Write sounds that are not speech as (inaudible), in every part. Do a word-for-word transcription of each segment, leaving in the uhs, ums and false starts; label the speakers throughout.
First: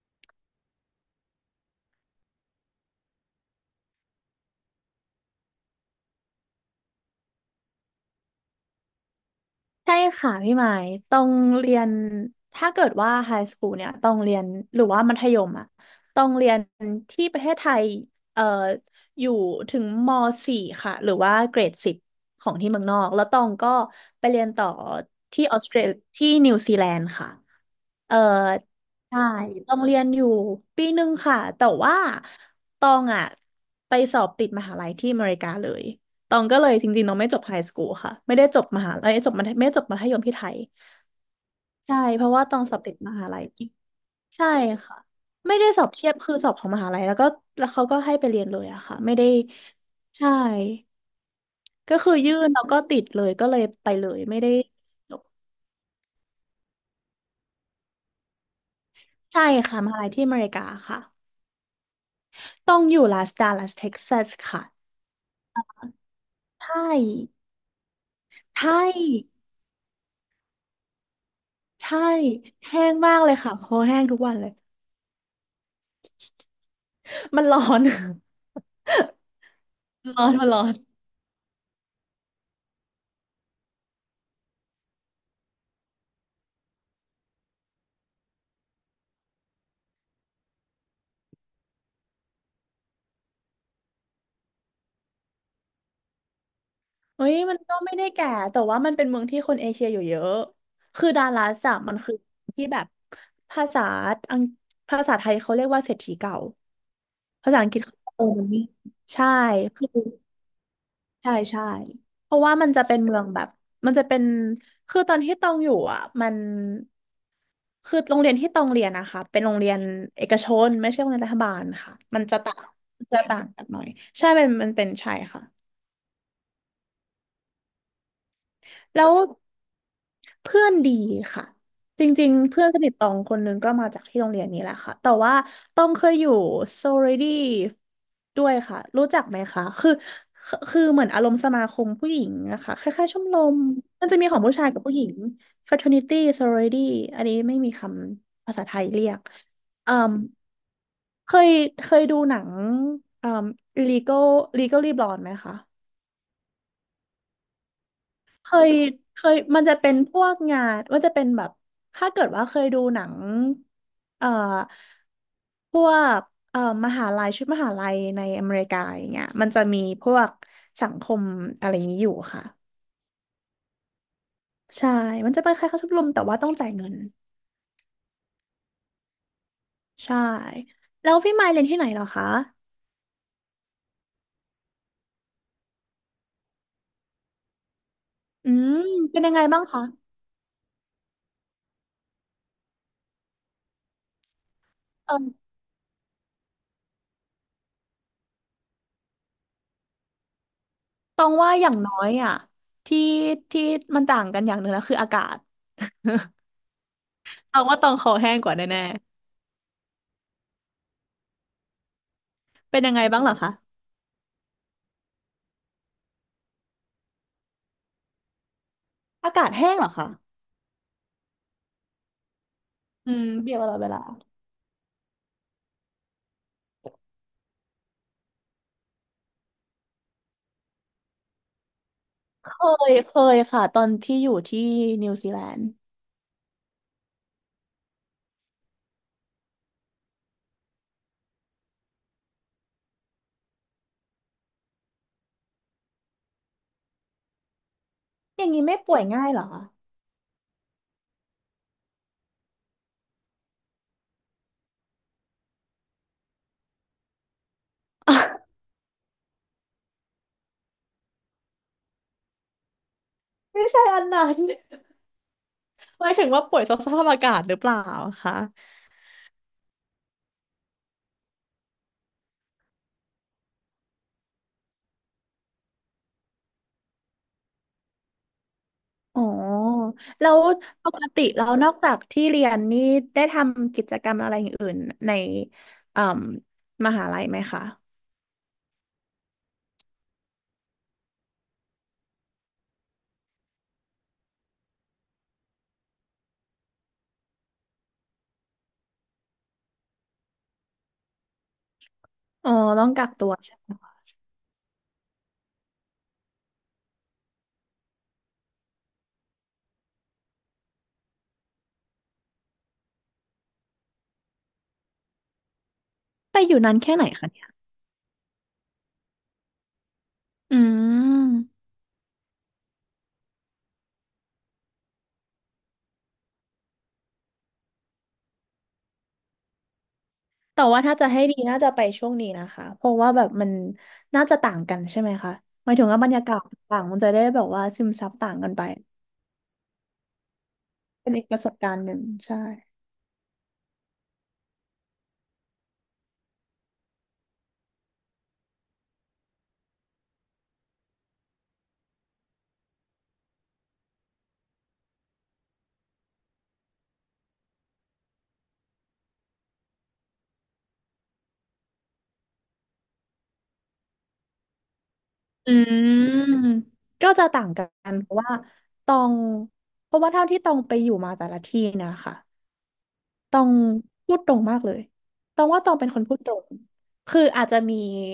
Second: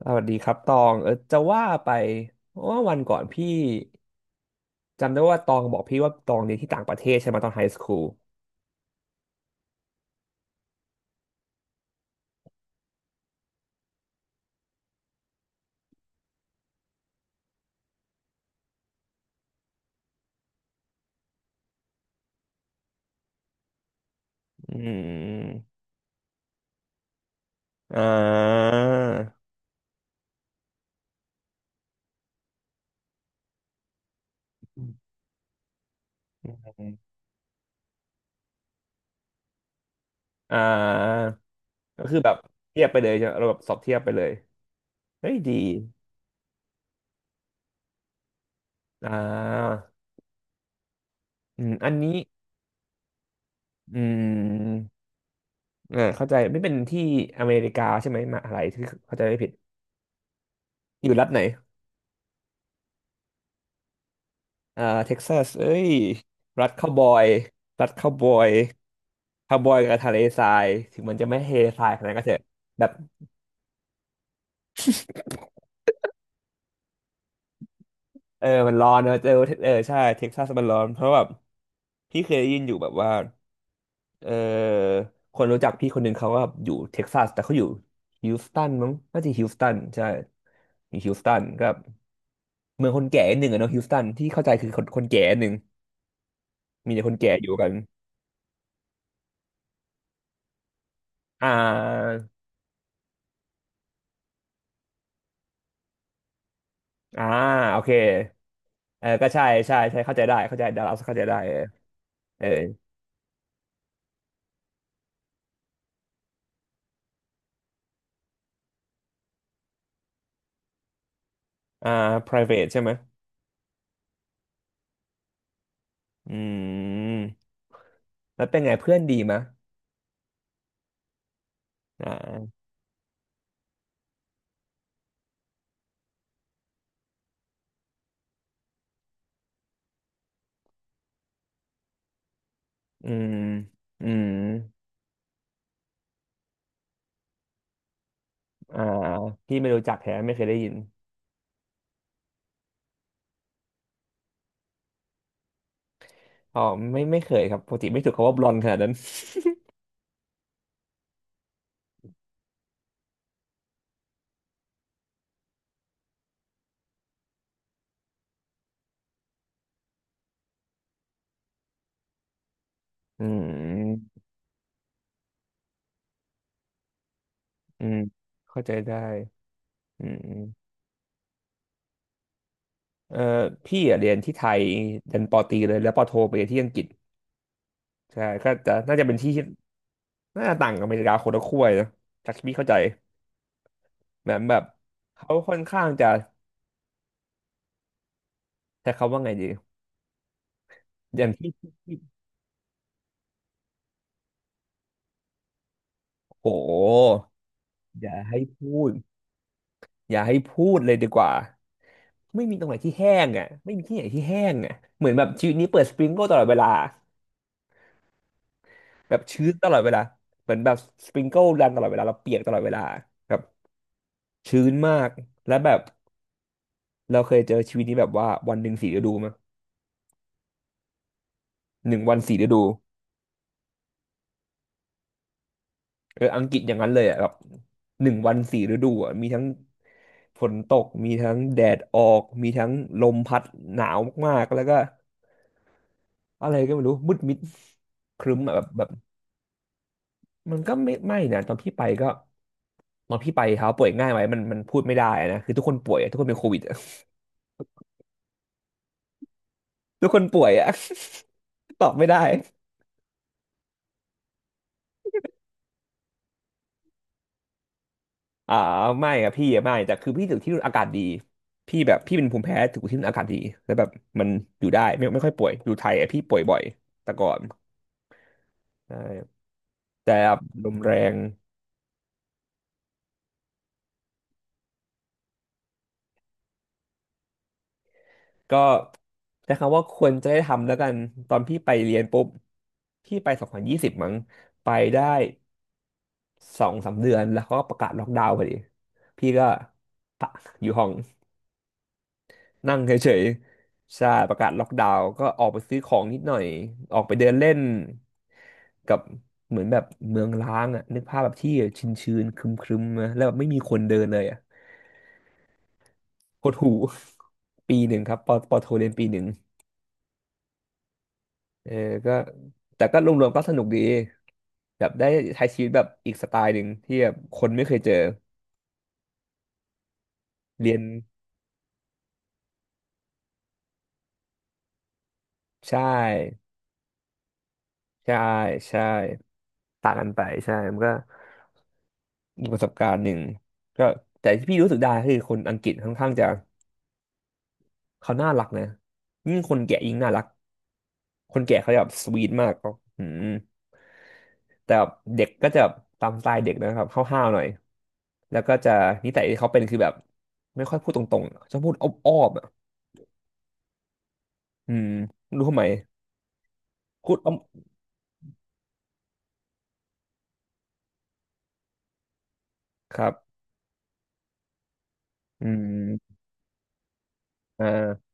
Speaker 1: สวัสดีครับตองเออจะว่าไปว่าวันก่อนพี่จำได้ว่าตองบอกพี่ว่าตองเรียนที่ต่างประเทศใช่ไหมตอนไฮสคูล
Speaker 2: ใช่ค่ะพี่หมายต้องเรียนถ้าเกิดว่าไฮสคูลเนี่ยต้องเรียนหรือว่ามัธยมอ่ะต้องเรียนที่ประเทศไทยเอ่ออยู่ถึงม .สี่ ค่ะหรือว่าเกรดสิบของที่เมืองนอกแล้วตองก็ไปเรียนต่อ
Speaker 1: อื
Speaker 2: ที่ออส
Speaker 1: ม
Speaker 2: เตรที่นิวซีแลนด์ค่ะ
Speaker 1: อ่
Speaker 2: เอ่อ
Speaker 1: า
Speaker 2: ใช่ต้องเรียนอยู่ปีหนึ่งค่ะแต่ว่าตองอ่ะไปสอบติดมหาลัยที่อเมริกาเลย ตองก็เลยจ
Speaker 1: อืม
Speaker 2: ริงๆน้องไม่จบไฮสคูลค่ะไม่ได้จบมหาลัยจบมัธไม่ได้จบมัธยมที่ไทย
Speaker 1: อ่า
Speaker 2: ใช่
Speaker 1: ก็คือ
Speaker 2: เพ
Speaker 1: แบ
Speaker 2: ราะ
Speaker 1: บ
Speaker 2: ว่าตองสอ
Speaker 1: เที
Speaker 2: บ
Speaker 1: ยบ
Speaker 2: ติ
Speaker 1: ไป
Speaker 2: ด
Speaker 1: เล
Speaker 2: ม
Speaker 1: ยใช่
Speaker 2: หา
Speaker 1: ไหม
Speaker 2: ลัย
Speaker 1: เราแบบสอบเทียบไปเลย
Speaker 2: ใช่ค่ะ
Speaker 1: เฮ้ยดี
Speaker 2: ไม่ได้สอบเทียบคือสอบของมหาลัยแล้วก็แล้วเขาก็ให้ไปเรียนเลยอะค่ะ
Speaker 1: อ่
Speaker 2: ไม่ได้
Speaker 1: า
Speaker 2: ใช่
Speaker 1: อืมอัน
Speaker 2: ก็คือ
Speaker 1: นี้
Speaker 2: ยื่นแล้วก็ติดเลยก็เลยไป
Speaker 1: อื
Speaker 2: เลยไม่ได้
Speaker 1: ม
Speaker 2: จบ
Speaker 1: อ่าเข้าใจไม่เป็นที่อเมริกาใช่ไหมมหาอะไรที่เข้าใจไม่
Speaker 2: ใช่
Speaker 1: ผิด
Speaker 2: ค่ะมหาลัยที่อเมริกาค่ะ
Speaker 1: อยู่รัฐไหน
Speaker 2: ต้องอยู่ลาสดาลัสเท็กซัสค่ะ
Speaker 1: อ่าเท็กซัสเอ้ยรั
Speaker 2: ใช
Speaker 1: ฐคาวบอย
Speaker 2: ่
Speaker 1: รัฐคาวบอย
Speaker 2: ใช่
Speaker 1: คาวบอยกับทะเลทรายถึงมันจะไม่เฮทราย
Speaker 2: ใช่
Speaker 1: ขนาดนั้นก็เถอะ
Speaker 2: แห้
Speaker 1: แบบ
Speaker 2: งมากเลยค่ะโคแห้งทุกวันเลยมันร้อน
Speaker 1: เออ
Speaker 2: (laughs)
Speaker 1: มันร้อนเนอะเออเออใช่
Speaker 2: มัน (laughs) ร้
Speaker 1: เท็
Speaker 2: อ
Speaker 1: ก
Speaker 2: น
Speaker 1: ซั
Speaker 2: มั
Speaker 1: ส
Speaker 2: นร้อ
Speaker 1: มัน
Speaker 2: น
Speaker 1: ร้อนเพราะแบบพี่เคยได้ยินอยู่แบบว่าเออคนรู้จักพี่คนหนึ่งเขาก็อยู่เท็กซัสแต่เขาอยู่ฮิวสตันมั้งน่าจะฮิวสตันใช่อยู่ฮิวสตันก็เมืองคนแก่นิดหนึ่งอะเนาะฮิวสตันที่เข้าใจคือคนคนแก่นิดหนึ่งมีแต่คน
Speaker 2: เฮ้
Speaker 1: แก่
Speaker 2: ย
Speaker 1: อยู่
Speaker 2: มัน
Speaker 1: กัน
Speaker 2: ก็ไม่ได้แก่แต่ว่ามันเป็นเมืองที่คนเอเชียอยู่เยอะคือดาลั
Speaker 1: อ่
Speaker 2: สอะมัน
Speaker 1: า
Speaker 2: คือที่แบบภาษาอังภาษาไทยเขาเรียกว่าเศรษฐีเก่า
Speaker 1: อ่า
Speaker 2: ภาษาอังก
Speaker 1: โอ
Speaker 2: ฤษ
Speaker 1: เค
Speaker 2: เขาโอมันนี่
Speaker 1: เออ
Speaker 2: ใช่
Speaker 1: ก็ใช่ใช่
Speaker 2: คือ
Speaker 1: ใช่เข้าใจได้เข้าใจได้เราเข้าใจ
Speaker 2: ใช่
Speaker 1: ได้เออ
Speaker 2: ใช่เพราะ
Speaker 1: เออ
Speaker 2: ว่ามันจะเป็นเมืองแบบมันจะเป็นคือตอนที่ตองอยู่อ่ะมันคือโรงเรียนที่ตองเรียนนะคะเป็นโรงเรียนเอกชนไม่ใช่โรงเรียนรัฐบาล
Speaker 1: อ่า
Speaker 2: ค่ะมันจะต่าง
Speaker 1: ไพรเวท ใช่ไหม
Speaker 2: จะต่างกันหน่อยใช่มันมันเป็นใช่ค่ะ
Speaker 1: อืมแล้วเป็นไงเพื่อน
Speaker 2: แล้ว
Speaker 1: ดีมะ
Speaker 2: เพื่อนดีค่ะจ
Speaker 1: อ่
Speaker 2: ริงๆ
Speaker 1: า
Speaker 2: เพื่อนสนิทตองคนหนึงก็มาจากที่โรงเรียนนี้แหละค่ะแต่ว่าตองเคยอยู่โซเรดี้ด้วยค่ะรู้จักไหมคะคือคือคือเหมือนอารมณ์สมาคมผู้หญิงนะคะคล้า
Speaker 1: อื
Speaker 2: ยๆชม
Speaker 1: ม
Speaker 2: รม
Speaker 1: อื
Speaker 2: มันจะมี
Speaker 1: ม
Speaker 2: ของผู้ชายกับผู้หญิง fraternity sorority อันนี้ไม่มีคำภาษาไท
Speaker 1: อ่า
Speaker 2: ยเรียก
Speaker 1: พี่ไม่รู้
Speaker 2: อื
Speaker 1: จักแท้
Speaker 2: ม
Speaker 1: ไม่เคยได้ยิน
Speaker 2: เคยเคยดูหนังเอ่อ Legal Legally Blonde ไหมคะ
Speaker 1: อ๋อไม่ไม่เคยครับปกติไม่ถูกคำว่าบล
Speaker 2: เค
Speaker 1: อนข
Speaker 2: ย
Speaker 1: นาดนั้น
Speaker 2: เคยมันจะเป็นพวกงานมันจะเป็นแบบถ้าเกิดว่าเคยดูหนังเอ่อพวกเอ่อมหาลัยชุดมหาลัยในอเมริกาอย่างเงี้ยมันจะมีพวกสังคมอะไรอย่างนี้อยู่ค่ะ
Speaker 1: (laughs) อืม
Speaker 2: ใช่มันจะเป็นคล้ายๆชมรมแต่ว่าต้องจ่ายเงิน
Speaker 1: อืมเข้าใจได้อื
Speaker 2: ใช่
Speaker 1: ม
Speaker 2: แล้วพี่มายเรียนที่ไหนเหรอคะ
Speaker 1: เออพี่อะเรียนที่ไทยเรียนปอตรีเลยแล้วปอโทไปเรียนที่อังกฤษใช่ก็
Speaker 2: อื
Speaker 1: จะ
Speaker 2: ม
Speaker 1: น่าจะเป็น
Speaker 2: เป็น
Speaker 1: ที่
Speaker 2: ยังไง
Speaker 1: ที่
Speaker 2: บ้างคะ
Speaker 1: น่าจะต่างกับอเมริกาคนละขั้วเลยนะจากที่พี่เข้าใจเหมือนแบบ
Speaker 2: เอ
Speaker 1: เขา
Speaker 2: อ
Speaker 1: ค่อนข้างจะใช้คำว่าไงดี
Speaker 2: ต
Speaker 1: อ
Speaker 2: ร
Speaker 1: ย่าง
Speaker 2: ง
Speaker 1: ที่
Speaker 2: ว่า
Speaker 1: (laughs)
Speaker 2: อ
Speaker 1: ที่
Speaker 2: ย่างน้อย
Speaker 1: ที่
Speaker 2: อ่ะที่ที่มันต่างกันอย่างหนึ่งแล้วคืออากาศ
Speaker 1: โห
Speaker 2: (laughs) ตรงว่าตรงค
Speaker 1: อ
Speaker 2: อ
Speaker 1: ย่า
Speaker 2: แห้
Speaker 1: ให้
Speaker 2: งกว่า
Speaker 1: พู
Speaker 2: แน่
Speaker 1: ดอย่าให้พูดเลยดีกว่าไม่มีตรง
Speaker 2: ๆ
Speaker 1: ไหน
Speaker 2: เป็นยั
Speaker 1: ที่
Speaker 2: งไง
Speaker 1: แห้
Speaker 2: บ้าง
Speaker 1: ง
Speaker 2: เหรอ
Speaker 1: อ่ะ
Speaker 2: คะ
Speaker 1: ไม่มีที่ไหนที่แห้งอ่ะเหมือนแบบชีวิตนี้เปิดสปริงเกิลตลอดเวลาแบบ
Speaker 2: อา
Speaker 1: ชื้
Speaker 2: กาศ
Speaker 1: นต
Speaker 2: แห้
Speaker 1: ล
Speaker 2: ง
Speaker 1: อด
Speaker 2: เหร
Speaker 1: เว
Speaker 2: อ
Speaker 1: ลา
Speaker 2: คะ
Speaker 1: เหมือนแบบสปริงเกิลรันตลอดเวลาเราเปียกตลอดเวลา
Speaker 2: อืม
Speaker 1: แบบ
Speaker 2: เบียร์ตลอดเวลา
Speaker 1: ชื้นมากและแบบเราเคยเจอชีวิตนี้แบบว่าวันหนึ่งสี่ฤดูมั้ยหนึ่งวันสี่ฤ
Speaker 2: เค
Speaker 1: ดู
Speaker 2: ย เคยค่ะ ตอนที่อยู่ที่นิวซีแลนด์
Speaker 1: เอออังกฤษอย่างนั้นเลยอ่ะแบบหนึ่งวันสี่ฤดูอ่ะมีทั้งฝนตกมีทั้งแดดออกมีทั้งลมพัดหนาวมากๆแล้วก็ อะไรก็ไม่รู้มืดมิดครึ้
Speaker 2: อ
Speaker 1: ม
Speaker 2: ย่าง
Speaker 1: อะแบ
Speaker 2: นี้
Speaker 1: บ
Speaker 2: ไม่
Speaker 1: แบบ
Speaker 2: ป่วยง่ายเหรอคะ
Speaker 1: มันก็ไม่ไม่นะตอนพี่ไปก็ตอนพี่ไปเขาป่วยง่ายไหมมันมันพูดไม่ได้นะคือทุกคนป่วยอะทุกคนเป็นโควิดอะ
Speaker 2: (laughs)
Speaker 1: (laughs) ทุกคนป่วยอะ (laughs) ตอบไม่ได้
Speaker 2: ไม่ใช่อันนั้นหมายถึงว่าป่วยสภาพอากาศหรือเปล่าคะ
Speaker 1: อ่าไม่อะพี่อะไม่แต่คือพี่ถึงที่นู่นอากาศดีพี่แบบพี่เป็นภูมิแพ้ถึงที่นู่นอากาศดีแล้วแบบมันอยู่ได้ไม่ไม่ค่อยป่วยอยู่ไทยอะพี่ป่วยบ่อยแต่ก่อนใช่
Speaker 2: อ๋อ
Speaker 1: แต่
Speaker 2: แล้ว
Speaker 1: ลม
Speaker 2: ป
Speaker 1: แร
Speaker 2: ก
Speaker 1: ง
Speaker 2: ติแล้วนอกจากที่เรียนนี่ ได้ทำกิจกรรมอะไรอย่างอื่นในเอ่มมหาลัยไหมคะ
Speaker 1: ก็ใช้คำว่าควรจะได้ทำแล้วกันตอนพี่ไปเรียนปุ๊บพี่ไปสองพันยี่สิบมั้งไปได้ สองสามเดือนแล้วเขาก็ประกาศล็อกดาวน์พอดีพี่ก็ปะอยู่ห้อง
Speaker 2: อ๋อ
Speaker 1: นั่ง
Speaker 2: ต้องกั
Speaker 1: เฉ
Speaker 2: ก
Speaker 1: ย
Speaker 2: ตัวใช่ไหมคะ
Speaker 1: ๆใช่ประกาศล็อกดาวน์ก็ออกไปซื้อของนิดหน่อย ออกไปเดินเล่นกับเหมือนแบบเมืองร้างอ่ะนึกภาพแบบที่ชื้นๆครึมๆนะแล้วแบบไม่มีคนเดินเลยอ่ะ
Speaker 2: ไป
Speaker 1: โค
Speaker 2: อ
Speaker 1: ตร
Speaker 2: ยู่
Speaker 1: หู
Speaker 2: นานแค่ไหนคะเนี่ย
Speaker 1: (laughs) ปีหนึ่งครับปอปอโทเรียนปีหนึ่ง
Speaker 2: อืม
Speaker 1: เออก็แต่ก็รวมๆก็สนุกดีแบบได้ใช้ชีวิตแบบอีกสไตล์หนึ่งที่แบบคนไม่เคยเจอ
Speaker 2: แต่
Speaker 1: เรีย
Speaker 2: ว่า
Speaker 1: น
Speaker 2: ถ้าจะให้ดีน่าจะไปช่วงนี้นะคะเพราะว่าแบบมันน่าจะต่างกันใช่ไหมคะหมาย
Speaker 1: ใช่
Speaker 2: ถึงว่าบรรยากาศต่างมันจะได้แบบว่าซึมซับ
Speaker 1: ใช่
Speaker 2: ต่างกันไป
Speaker 1: ใช่ต่างกันไปใช่ มันก็
Speaker 2: เป็นอีกประสบการณ์หนึ่งใช่
Speaker 1: มีกประสบการณ์หนึ่งก็แต่ที่พี่รู้สึกได้คือคนอังกฤษค่อนข้างจะเขาน่ารักนะยิ่งคนแก่ยิ่งน่ารักคนแก่เขาจะแบบสวีทมากก็อืมแต่แบบเด็กก็จะแบบตามสไตล์เด็กนะครับห้าวๆหน่อยแล้วก็จะนิสัยที่เขาเป็นคือแบบไม่ค่อยพูดตรงๆอะชอบพูดอ้อมๆอ่ะอืมไรู้
Speaker 2: อื
Speaker 1: ทำไม
Speaker 2: มก็
Speaker 1: พูด
Speaker 2: จะ
Speaker 1: อ้อม
Speaker 2: ต่างกันเพราะว่าตองเพราะว่าเท่าที่ตองไปอยู่มาแต่ละที่นะคะ
Speaker 1: ครั
Speaker 2: ตอ
Speaker 1: บ
Speaker 2: งพูดตรงมากเลยตอ
Speaker 1: อื
Speaker 2: งว่าตองเป็นคนพู
Speaker 1: ม
Speaker 2: ดตรงคืออาจจะ
Speaker 1: อ
Speaker 2: มี
Speaker 1: ่า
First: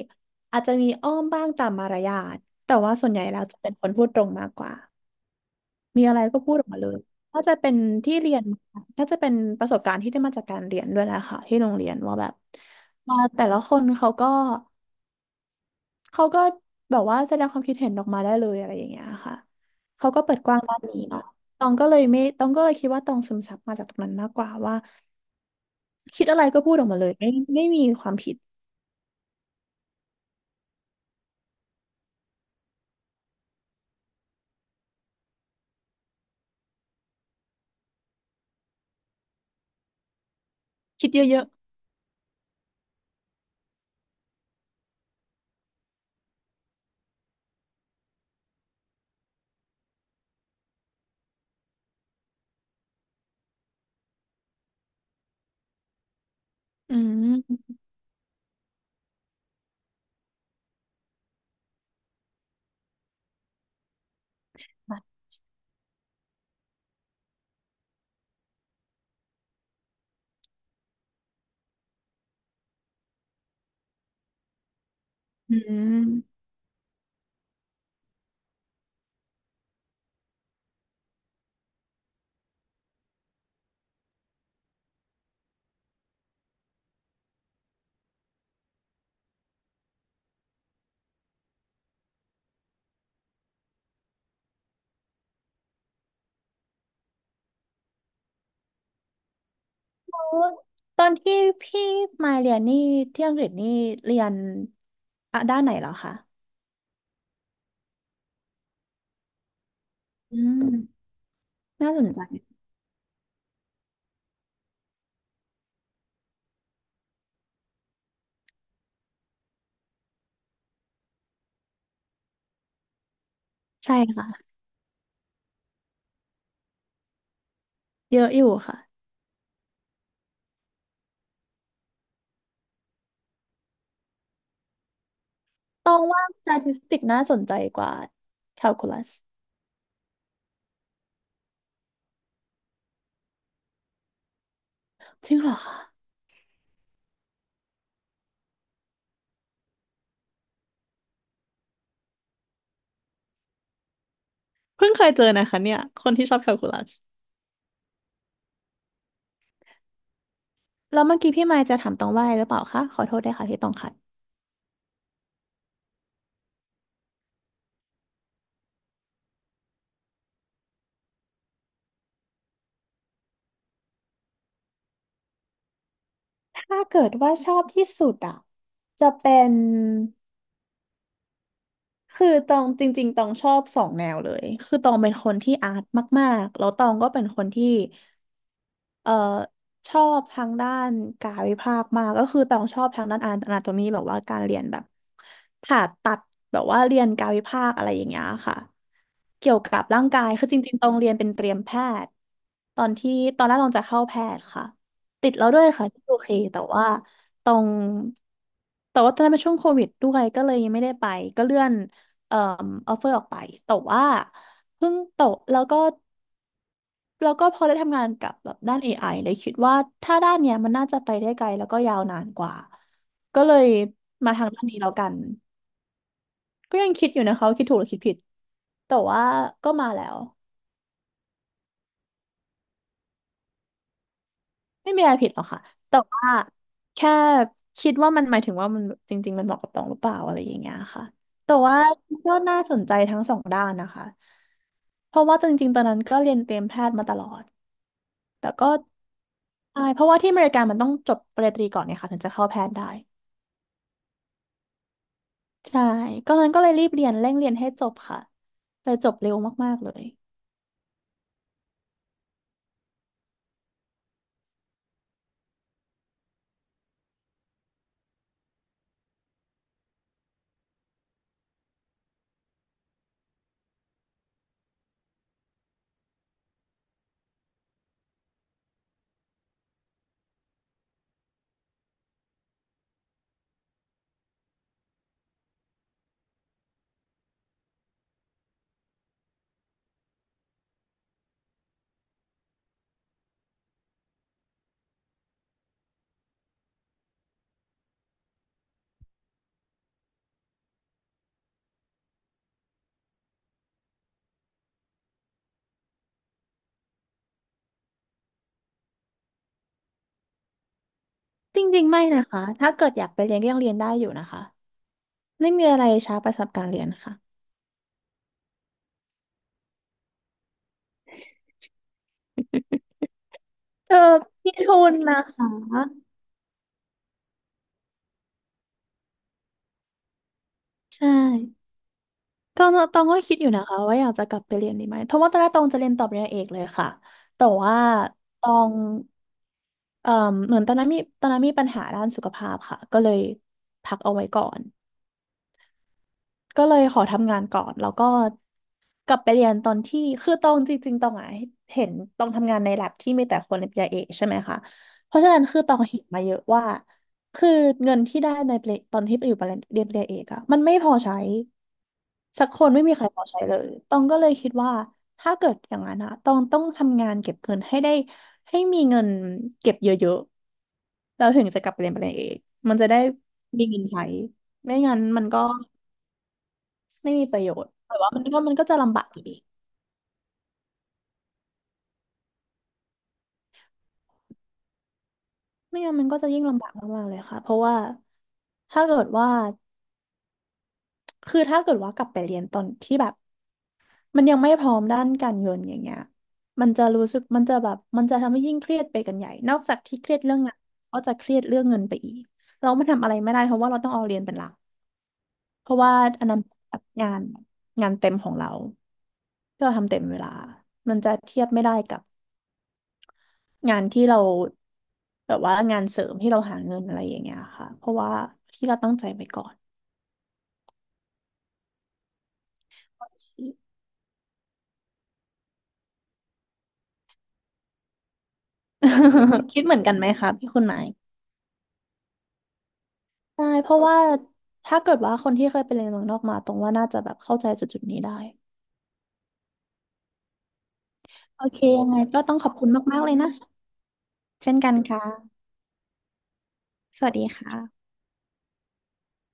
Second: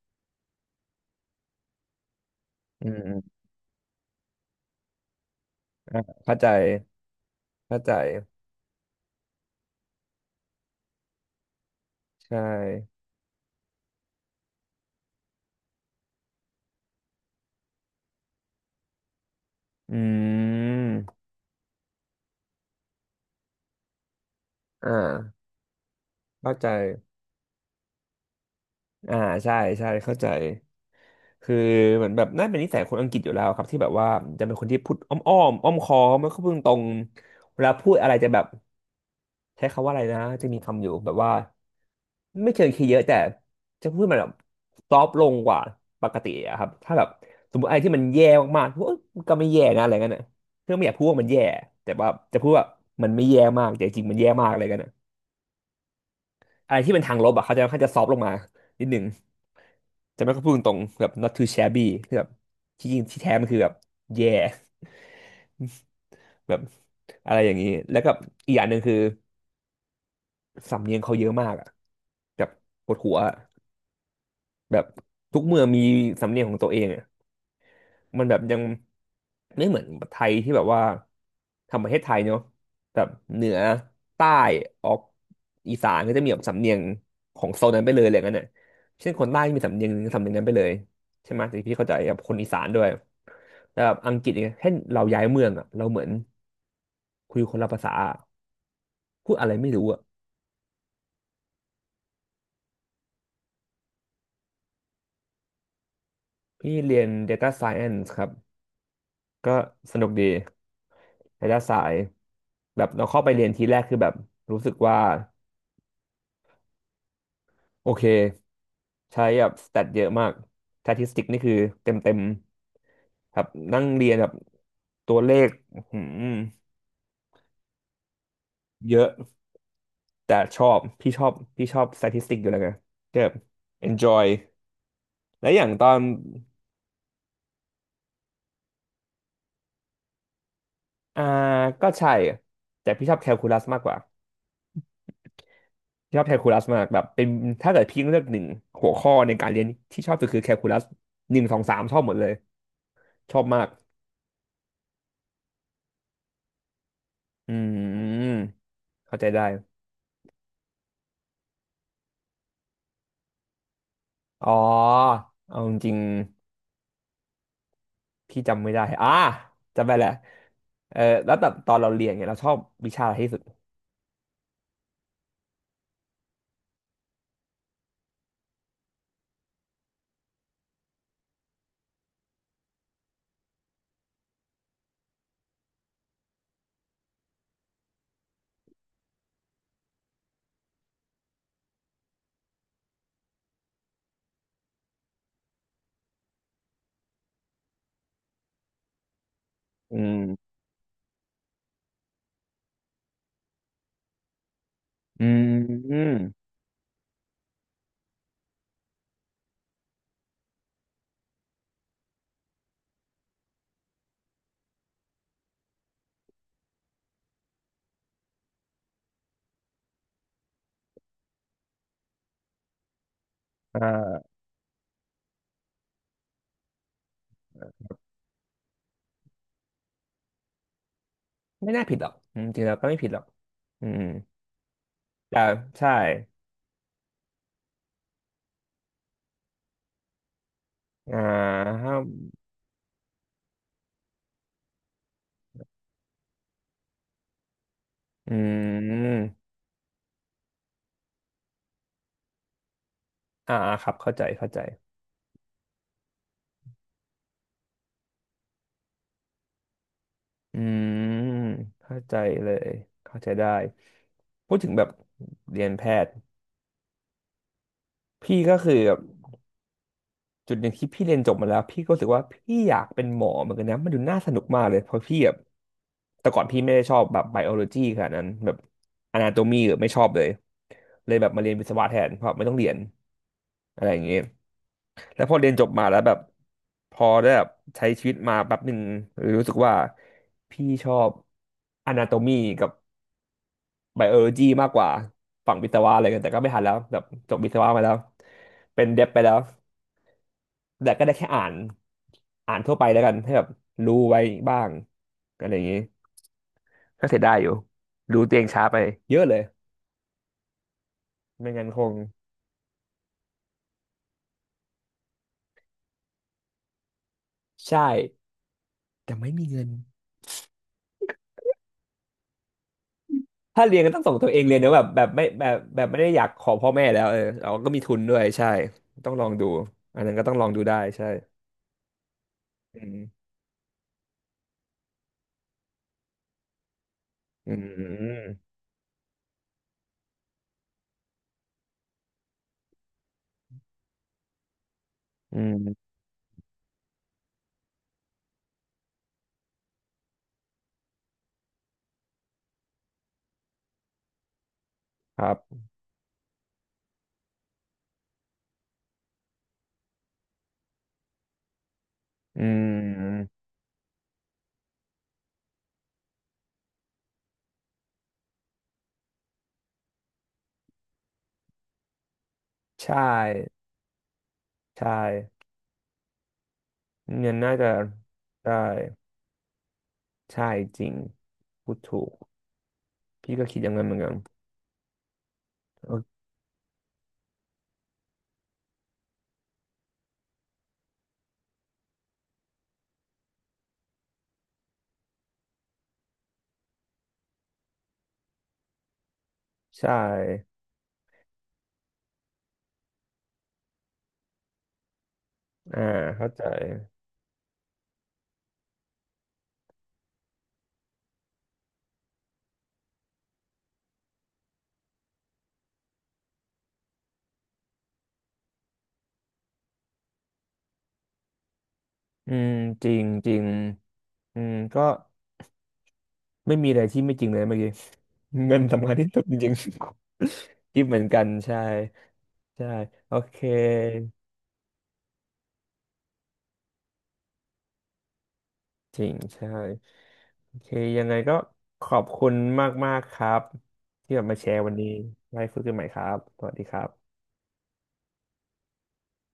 Speaker 2: อาจจะมีอ้อมบ้างตามมารยาทแต่
Speaker 1: อื
Speaker 2: ว่าส่วนใหญ่
Speaker 1: ม
Speaker 2: แล้วจะเป็นคนพูดตรงมากกว่า
Speaker 1: อ่า
Speaker 2: มีอะไร
Speaker 1: เข้า
Speaker 2: ก็
Speaker 1: ใจ
Speaker 2: พูดออกมาเลยน่าจะเป็น
Speaker 1: เข้าใจ
Speaker 2: ที่เรียนมาน่าจะเป็นประสบการณ์ที่ได้มาจากการเรียนด้วยแหละค่ะที่โรงเรียนว่าแบบ
Speaker 1: ใช่
Speaker 2: มาแต่ละคนเขาก็เขาก็แบบว่าแสดงความคิดเห็นออกมาได้เลยอะไรอย่างเงี้ยค่ะ
Speaker 1: อื
Speaker 2: เขาก็เปิดกว้างด้านนี้
Speaker 1: ม
Speaker 2: เนาะตองก็เลยไม่ตองก็เลยคิดว่าตองซึมซับมาจากตรงนั้นมากกว่าว่า
Speaker 1: อ่า
Speaker 2: คิดอะไร
Speaker 1: เข้า
Speaker 2: ก็
Speaker 1: ใจ
Speaker 2: พูดออกมาเลยไม่ไม่มีความผิด
Speaker 1: อ่าใช่ใช่เข้าใจคือเหมือนแบบน่าเป็นนิสัยคนอังกฤษอยู่แล้วครับที่แบบว่าจะเป็นคนที่พูดอ้อมอ้อมอ้อมค้อมไม่ค่อยพูดตรงเวลาพูดอะไรจะแบบใช้คำว่าอะไรนะจะมีคำอยู่
Speaker 2: คิ
Speaker 1: แบ
Speaker 2: ด
Speaker 1: บว่า
Speaker 2: เยอะ
Speaker 1: ไม่เชิงคีย์เยอะแต่จะพูดมันแบบซอฟลงกว่าปกติอะครับถ้าแบบสมมติอะไรที่มันแย่มากๆพูดเอ้ยมันก็ไม่แย่นะอะไรเงี้ยน่ะเพื่อไม่อยากพูดว่ามันแย่แต่ว่าจะพูดว่ามันไม่แย่มากแต่จริงๆมันแย่มากอะไรเงี้ย อะไร
Speaker 2: ๆ
Speaker 1: ที่
Speaker 2: อื
Speaker 1: เป็นทางลบอ่ะเขาจะค่อน
Speaker 2: ม
Speaker 1: ข้างจะซอฟต์ลงมานิดหนึ่งจะไม่ค่อยพูดตรงๆแบบ น็อท ทู แชบบี้ คือแบบที่จริงที่แท้มันคือแบบ เย่ แบบอะไรอย่างนี้แล้วก็อีกอย่างหนึ่งคือสำเนียงเขาเยอะมากอ่ะแบบปวดหัวอะแบบทุก
Speaker 2: อื
Speaker 1: เมืองมีสำเนี
Speaker 2: ม
Speaker 1: ยงของตัวเอง มันแบบยังไม่เหมือนไทยที่แบบว่าทำประเทศไทยเนาะแบบเหนือใต้ออกอีสานก็จะมีแบบสำเนียงของโซนนั้นไปเลยอะไรอย่างนั้นน่ะเช่นคนใต้มีสำเนียงสำเนียงนั้นไปเลยใช่ไหมแต่พี่เข้าใจกับคนอีสานด้วยแต่แบบอังกฤษเนี่ยแค่เราย้ายเมืองอ่ะเราเหมือนคุยคนละภาษาอะพูดอะไรไม่รู้อ่ะ
Speaker 2: ตอนที่พี่มาเรียนนี่ที่อังกฤษนี่เรียนอะด้านไหนเหรอคะ
Speaker 1: พี่เรียน Data Science ครับก็สนุกดี
Speaker 2: อืม
Speaker 1: Data
Speaker 2: น่าสน
Speaker 1: Science
Speaker 2: ใจ
Speaker 1: แบบเราเข้าไปเรียนทีแรกคือแบบรู้สึกว่าโอเค ใช้แบบสแตทเยอะมากสถิติกนี่คือเต็มเต็มครับนั่ง
Speaker 2: ใช่
Speaker 1: เรียนแบบ
Speaker 2: ค่ะ
Speaker 1: ตัวเลขอื้อหือ
Speaker 2: เยอะอยู่ค่ะ
Speaker 1: เยอะแต่ชอบพี่ชอบพี่ชอบสถิติอยู่แล้วไงก็แบบ enjoy และอย่างตอ
Speaker 2: ต้อ
Speaker 1: น
Speaker 2: งว่า เอส ที เอ ที ไอ เอส ที น่าสนใจกว่า Calculus
Speaker 1: อ่าก็ใช่แต่พี่ชอบแคลคูลัสมากกว่า
Speaker 2: จริงเหรอคะ
Speaker 1: พี่ชอบแคลคูลัสมากแบบเป็นถ้าเกิดพี่เลือกหนึ่งหัวข้อในการเรียนที่ชอบสุดคือแคลคูลัสหนึ่งสองสามชอบหมดเลยชอบมาก
Speaker 2: เพิ่งเคยเจอนะคะเนี่ยคนที่ชอบ Calculus
Speaker 1: อืมเข้าใจได้
Speaker 2: แล้วเมื่อกี้พี่มายจะถามตองว่าอะไรหรือเปล่าคะขอโทษด้วยค่ะที่ต้องขัด
Speaker 1: อ๋อเอาจริง พี่จำไม่ได้ อ่าจำไปแหละเออแล้วแต่ตอนเราเรียนเนี่ยเราชอบวิชาอะไรที่สุด
Speaker 2: ถ้าเกิดว่าชอบที่สุดอ่ะจะเป็นคือตองจริงๆตองชอบสองแนวเลยคือตองเป็นคนที่อาร์ตมากๆแล้วตองก็เป็นคนที่ เอ่อชอบทางด้านกายวิภาคมากก็คือต้องชอบทางด้านอนาโตมีแบบว่าการเรียนแบบผ่าตัดแบบว่าเรียนกายวิภาคอะไรอย่างเงี้ยค่ะเกี่ยวกับ
Speaker 1: อื
Speaker 2: ร่าง
Speaker 1: ม
Speaker 2: กายคือจริงๆตรงเรียนเป็นเตรียมแพทย์ตอนที่ตอนแรกตองจะเข้าแพทย์ค่ะ
Speaker 1: อื
Speaker 2: ติด
Speaker 1: ม
Speaker 2: แล้วด้วยค่ะ
Speaker 1: อื
Speaker 2: ที่
Speaker 1: ม
Speaker 2: โอเคแต่ว่าตรงแต่ว่าตอนนั้นเป็นช่วงโควิดด้วยก็เลยยังไม่ได้ไปก็เลื่อนเอ่อออฟเฟอร์ออกไปแต่ว่าเพิ่งตกแล้วก็ แล้วก็พอได้ทำงานกับแบบด้าน เอ ไอ เลยคิดว่าถ้าด้านเนี้ยมันน่าจะไปได้ไกลแล้วก็ยาวนานกว่าก็เลย
Speaker 1: อ่า
Speaker 2: มาทางด้านนี้แล้วกันก็ยังคิดอยู่นะคะว่าคิดถูกหรือคิดผิดแต่ว่าก็มาแล้ว
Speaker 1: ไม่น่าผิดหรอกอืมจริงๆแล้วก็ไม่ผิดหรอกอืม
Speaker 2: ไม่มีอะไรผิด
Speaker 1: แต่
Speaker 2: หรอกค่ะ
Speaker 1: ใช่
Speaker 2: แต่ว่าแค่คิดว่ามันหมายถึงว่ามันจริงๆมันเหมาะกับตองหรือเปล่าอะไรอย่างเงี้ยค่ะ
Speaker 1: อ่
Speaker 2: แต่ว่า
Speaker 1: า
Speaker 2: ก็น่าสนใจทั้งสองด้านนะคะเพราะว่าจริงๆตอนนั้นก็เรียนเตรียมแพทย์มาตลอด
Speaker 1: อื
Speaker 2: แต่ก็
Speaker 1: ม
Speaker 2: ใช่เพราะว่าที่อเมริกามันต้องจบปริญญาตรีก่อนเนี่ยค่ะถึงจะเข้าแพทย์ได้
Speaker 1: อ่า ครับเข้าใจ เข้าใจ
Speaker 2: ใช่ก็นั้นก็เลยรีบเรียนเร่งเรียนให้จบค่ะเลยจบเร็วมากๆเลย
Speaker 1: อืมเข้าใจเลย เข้าใจได้ พูดถึงแบบเรียนแพทย์ พี่ก็คือแบบ จุดหนึ่งที่พี่เรียนจบมาแล้วพี่ก็รู้สึกว่าพี่อยากเป็นหมอเหมือนกันนะมันดูน่าสนุกมากเลยเพราะพี่แบบแต่ก่อนพี่ไม่ได้ชอบแบบไบโอโลจีขนาดนั้นแบบอนาโตมีไม่ชอบเลยเลยแบบมาเรียนวิศวะแทนเพราะไม่ต้องเรียนอะไรอย่างเงี้ยแล้วพอเรียนจบมาแล้วแบบพอได้แบบใช้ชีวิตมาแป๊บหนึ่งรู้สึกว่าพี่ชอบอนาโตมีกับไบโอโลจีมากกว่าฝั่งวิศวะอะไรกันแต่ก็ไม่ทันแล้วแบบจบวิศวะมาแล้วเป็นเด็บไปแล้ว แต่ก็ได้แค่อ่านอ่านทั่วไปแล้วกันให้แบบรู้ไว้บ้างอะไรอย่างนี้ก็เสียดายอยู่รู้ตัวเองช้าไปเยอะเลยไม่
Speaker 2: จ
Speaker 1: งั้นค
Speaker 2: ริงๆ
Speaker 1: ง
Speaker 2: ไม่นะคะถ้าเกิดอยากไปเรียนก็ยังเรียนได้อยู่นะคะไม่มีอะไรช้าไปสำหรับการเรียนค่ะ
Speaker 1: ใช่แต่ไม่มีเงินถ้าเรียนก็
Speaker 2: เออ
Speaker 1: ต้องส่งตัวเอง
Speaker 2: มี
Speaker 1: เรียนเนอะ
Speaker 2: ทุ
Speaker 1: แบบ
Speaker 2: น
Speaker 1: แบบ
Speaker 2: นะ
Speaker 1: ไม่
Speaker 2: คะ
Speaker 1: แบบแบบไม่ได้อยากขอพ่อแม่แล้วเออเราก็มีทุนด้วยใช่ต้องลองดูอันนั้นก็ต้องลองดูได้ใช่
Speaker 2: ใช่ก็
Speaker 1: อืม
Speaker 2: ตองก็คิดอยู่นะคะว่าอยากจะกลับไปเรียนดีไหมเพราะว่าตอนแรกตองจะเรียนต่อปริญญาเอกเลยค่ะแต่
Speaker 1: อื
Speaker 2: ว่าตอ
Speaker 1: ม
Speaker 2: งเอ่อเหมือนตอนนั้นมีตอนนั้นมีปัญหาด้านสุขภาพค่ะก็เลยพักเอาไว้ก่อน
Speaker 1: อืม
Speaker 2: ก็เลยขอทำงานก่อนแล้วก็กลับไปเรียนตอนที่คือตองจริงๆตองอ่ะเห็นตองทำงานใน แอล เอ บี ที่มีแต่คนปริญญาเอกใช่ไหมคะเพ
Speaker 1: ค
Speaker 2: ราะฉะ
Speaker 1: รับ
Speaker 2: นั้นคือตองเห็นมาเยอะว่าคือเงินที่ได้ในปริตอนที่ไปอยู่เรียนปริญญาเอกอะมันไม่พอใช้
Speaker 1: อื
Speaker 2: สักคนไม่มีใครพอ
Speaker 1: ม
Speaker 2: ใช้เลยตองก็เลยคิดว่าถ้าเกิดอย่างนั้นอะตองต้องทำงานเก็บเงินให้ได้ให้มีเงินเก็บเยอะๆแล้วถึงจะกลับไปเรียนปริญญาเอกมันจะได้
Speaker 1: ใช่
Speaker 2: มีเงินใช้ไม่งั้น
Speaker 1: ใช่
Speaker 2: มันก็ ไม่มี
Speaker 1: เงิ
Speaker 2: ป
Speaker 1: น
Speaker 2: ระโย
Speaker 1: น่า
Speaker 2: ช
Speaker 1: จะ
Speaker 2: น์แต่ว่ามันก็มั
Speaker 1: ใช่
Speaker 2: นก็จะลำบากอยู่ดี
Speaker 1: ใช่จริงพูดถูก พี่ก็คิดอย่างนั้นเหมือนกัน
Speaker 2: ไม่
Speaker 1: โอ
Speaker 2: งั้นมันก็
Speaker 1: เค
Speaker 2: จะยิ่งลำบากมากๆเลยค่ะเพราะว่าถ้าเกิดว่าคือถ้าเกิดว่ากลับไปเรียนตอนที่แบบมันยังไม่พร้อมด้านการเงินอย่างเงี้ยมันจะรู้สึกมันจะแบบมันจะทำให้ยิ่งเครียดไปกันใหญ่นอกจาก
Speaker 1: ใช่
Speaker 2: ที่เครียดเรื่องงานก็จะเครียดเรื่องเงินไปอีกเราไม่ทำอะไรไม่ได้เพราะว่าเราต้องเอาเรียนเป็นหลักเพราะ
Speaker 1: อ่า
Speaker 2: ว่าอั
Speaker 1: เข้า
Speaker 2: นนั้น
Speaker 1: ใจ
Speaker 2: แบบงานงานเต็มของเราที่เราทำเต็มเวลามันจะเทียบไม่ได้กับ งานที่เราแบบว่างานเสริมที่เราหาเงินอะไรอย่างเงี้ยค่ะเพราะว่าที่เราตั้งใจไปก่อน
Speaker 1: อืมจริงจริงอืมก็ไม่มีอะไรที่ไม่จริงเลยเมื่อกี้เงินสำคัญที่สุดจริง
Speaker 2: (laughs) คิ
Speaker 1: ๆ
Speaker 2: ดเหมือนกันไหมคะพี่คุณหมา
Speaker 1: คิด
Speaker 2: ย
Speaker 1: เหมือนกันใช่ใช่โอเค
Speaker 2: ใช่เพราะว่าถ้าเกิดว่าคนที่เคยไปเรียนเมืองนอกมาตรงว่าน่าจะแบบเข้าใจจุดจุดนี้ได้
Speaker 1: จริงใช่โอเคยังไงก็
Speaker 2: โอเค
Speaker 1: ข
Speaker 2: ยัง
Speaker 1: อ
Speaker 2: ไง
Speaker 1: บ
Speaker 2: ก็
Speaker 1: คุ
Speaker 2: ต้
Speaker 1: ณ
Speaker 2: องขอบคุณ
Speaker 1: มา
Speaker 2: มา
Speaker 1: ก
Speaker 2: กๆเล
Speaker 1: ๆค
Speaker 2: ย
Speaker 1: รั
Speaker 2: นะ
Speaker 1: บ
Speaker 2: คะ
Speaker 1: ที่แบบมาแช
Speaker 2: เช่น
Speaker 1: ร์
Speaker 2: กั
Speaker 1: วัน
Speaker 2: น
Speaker 1: นี้
Speaker 2: ค
Speaker 1: ไว้
Speaker 2: ่ะ
Speaker 1: คุยกันใหม่ครับสวัสดีครั
Speaker 2: สวัส
Speaker 1: บ
Speaker 2: ดีค่ะ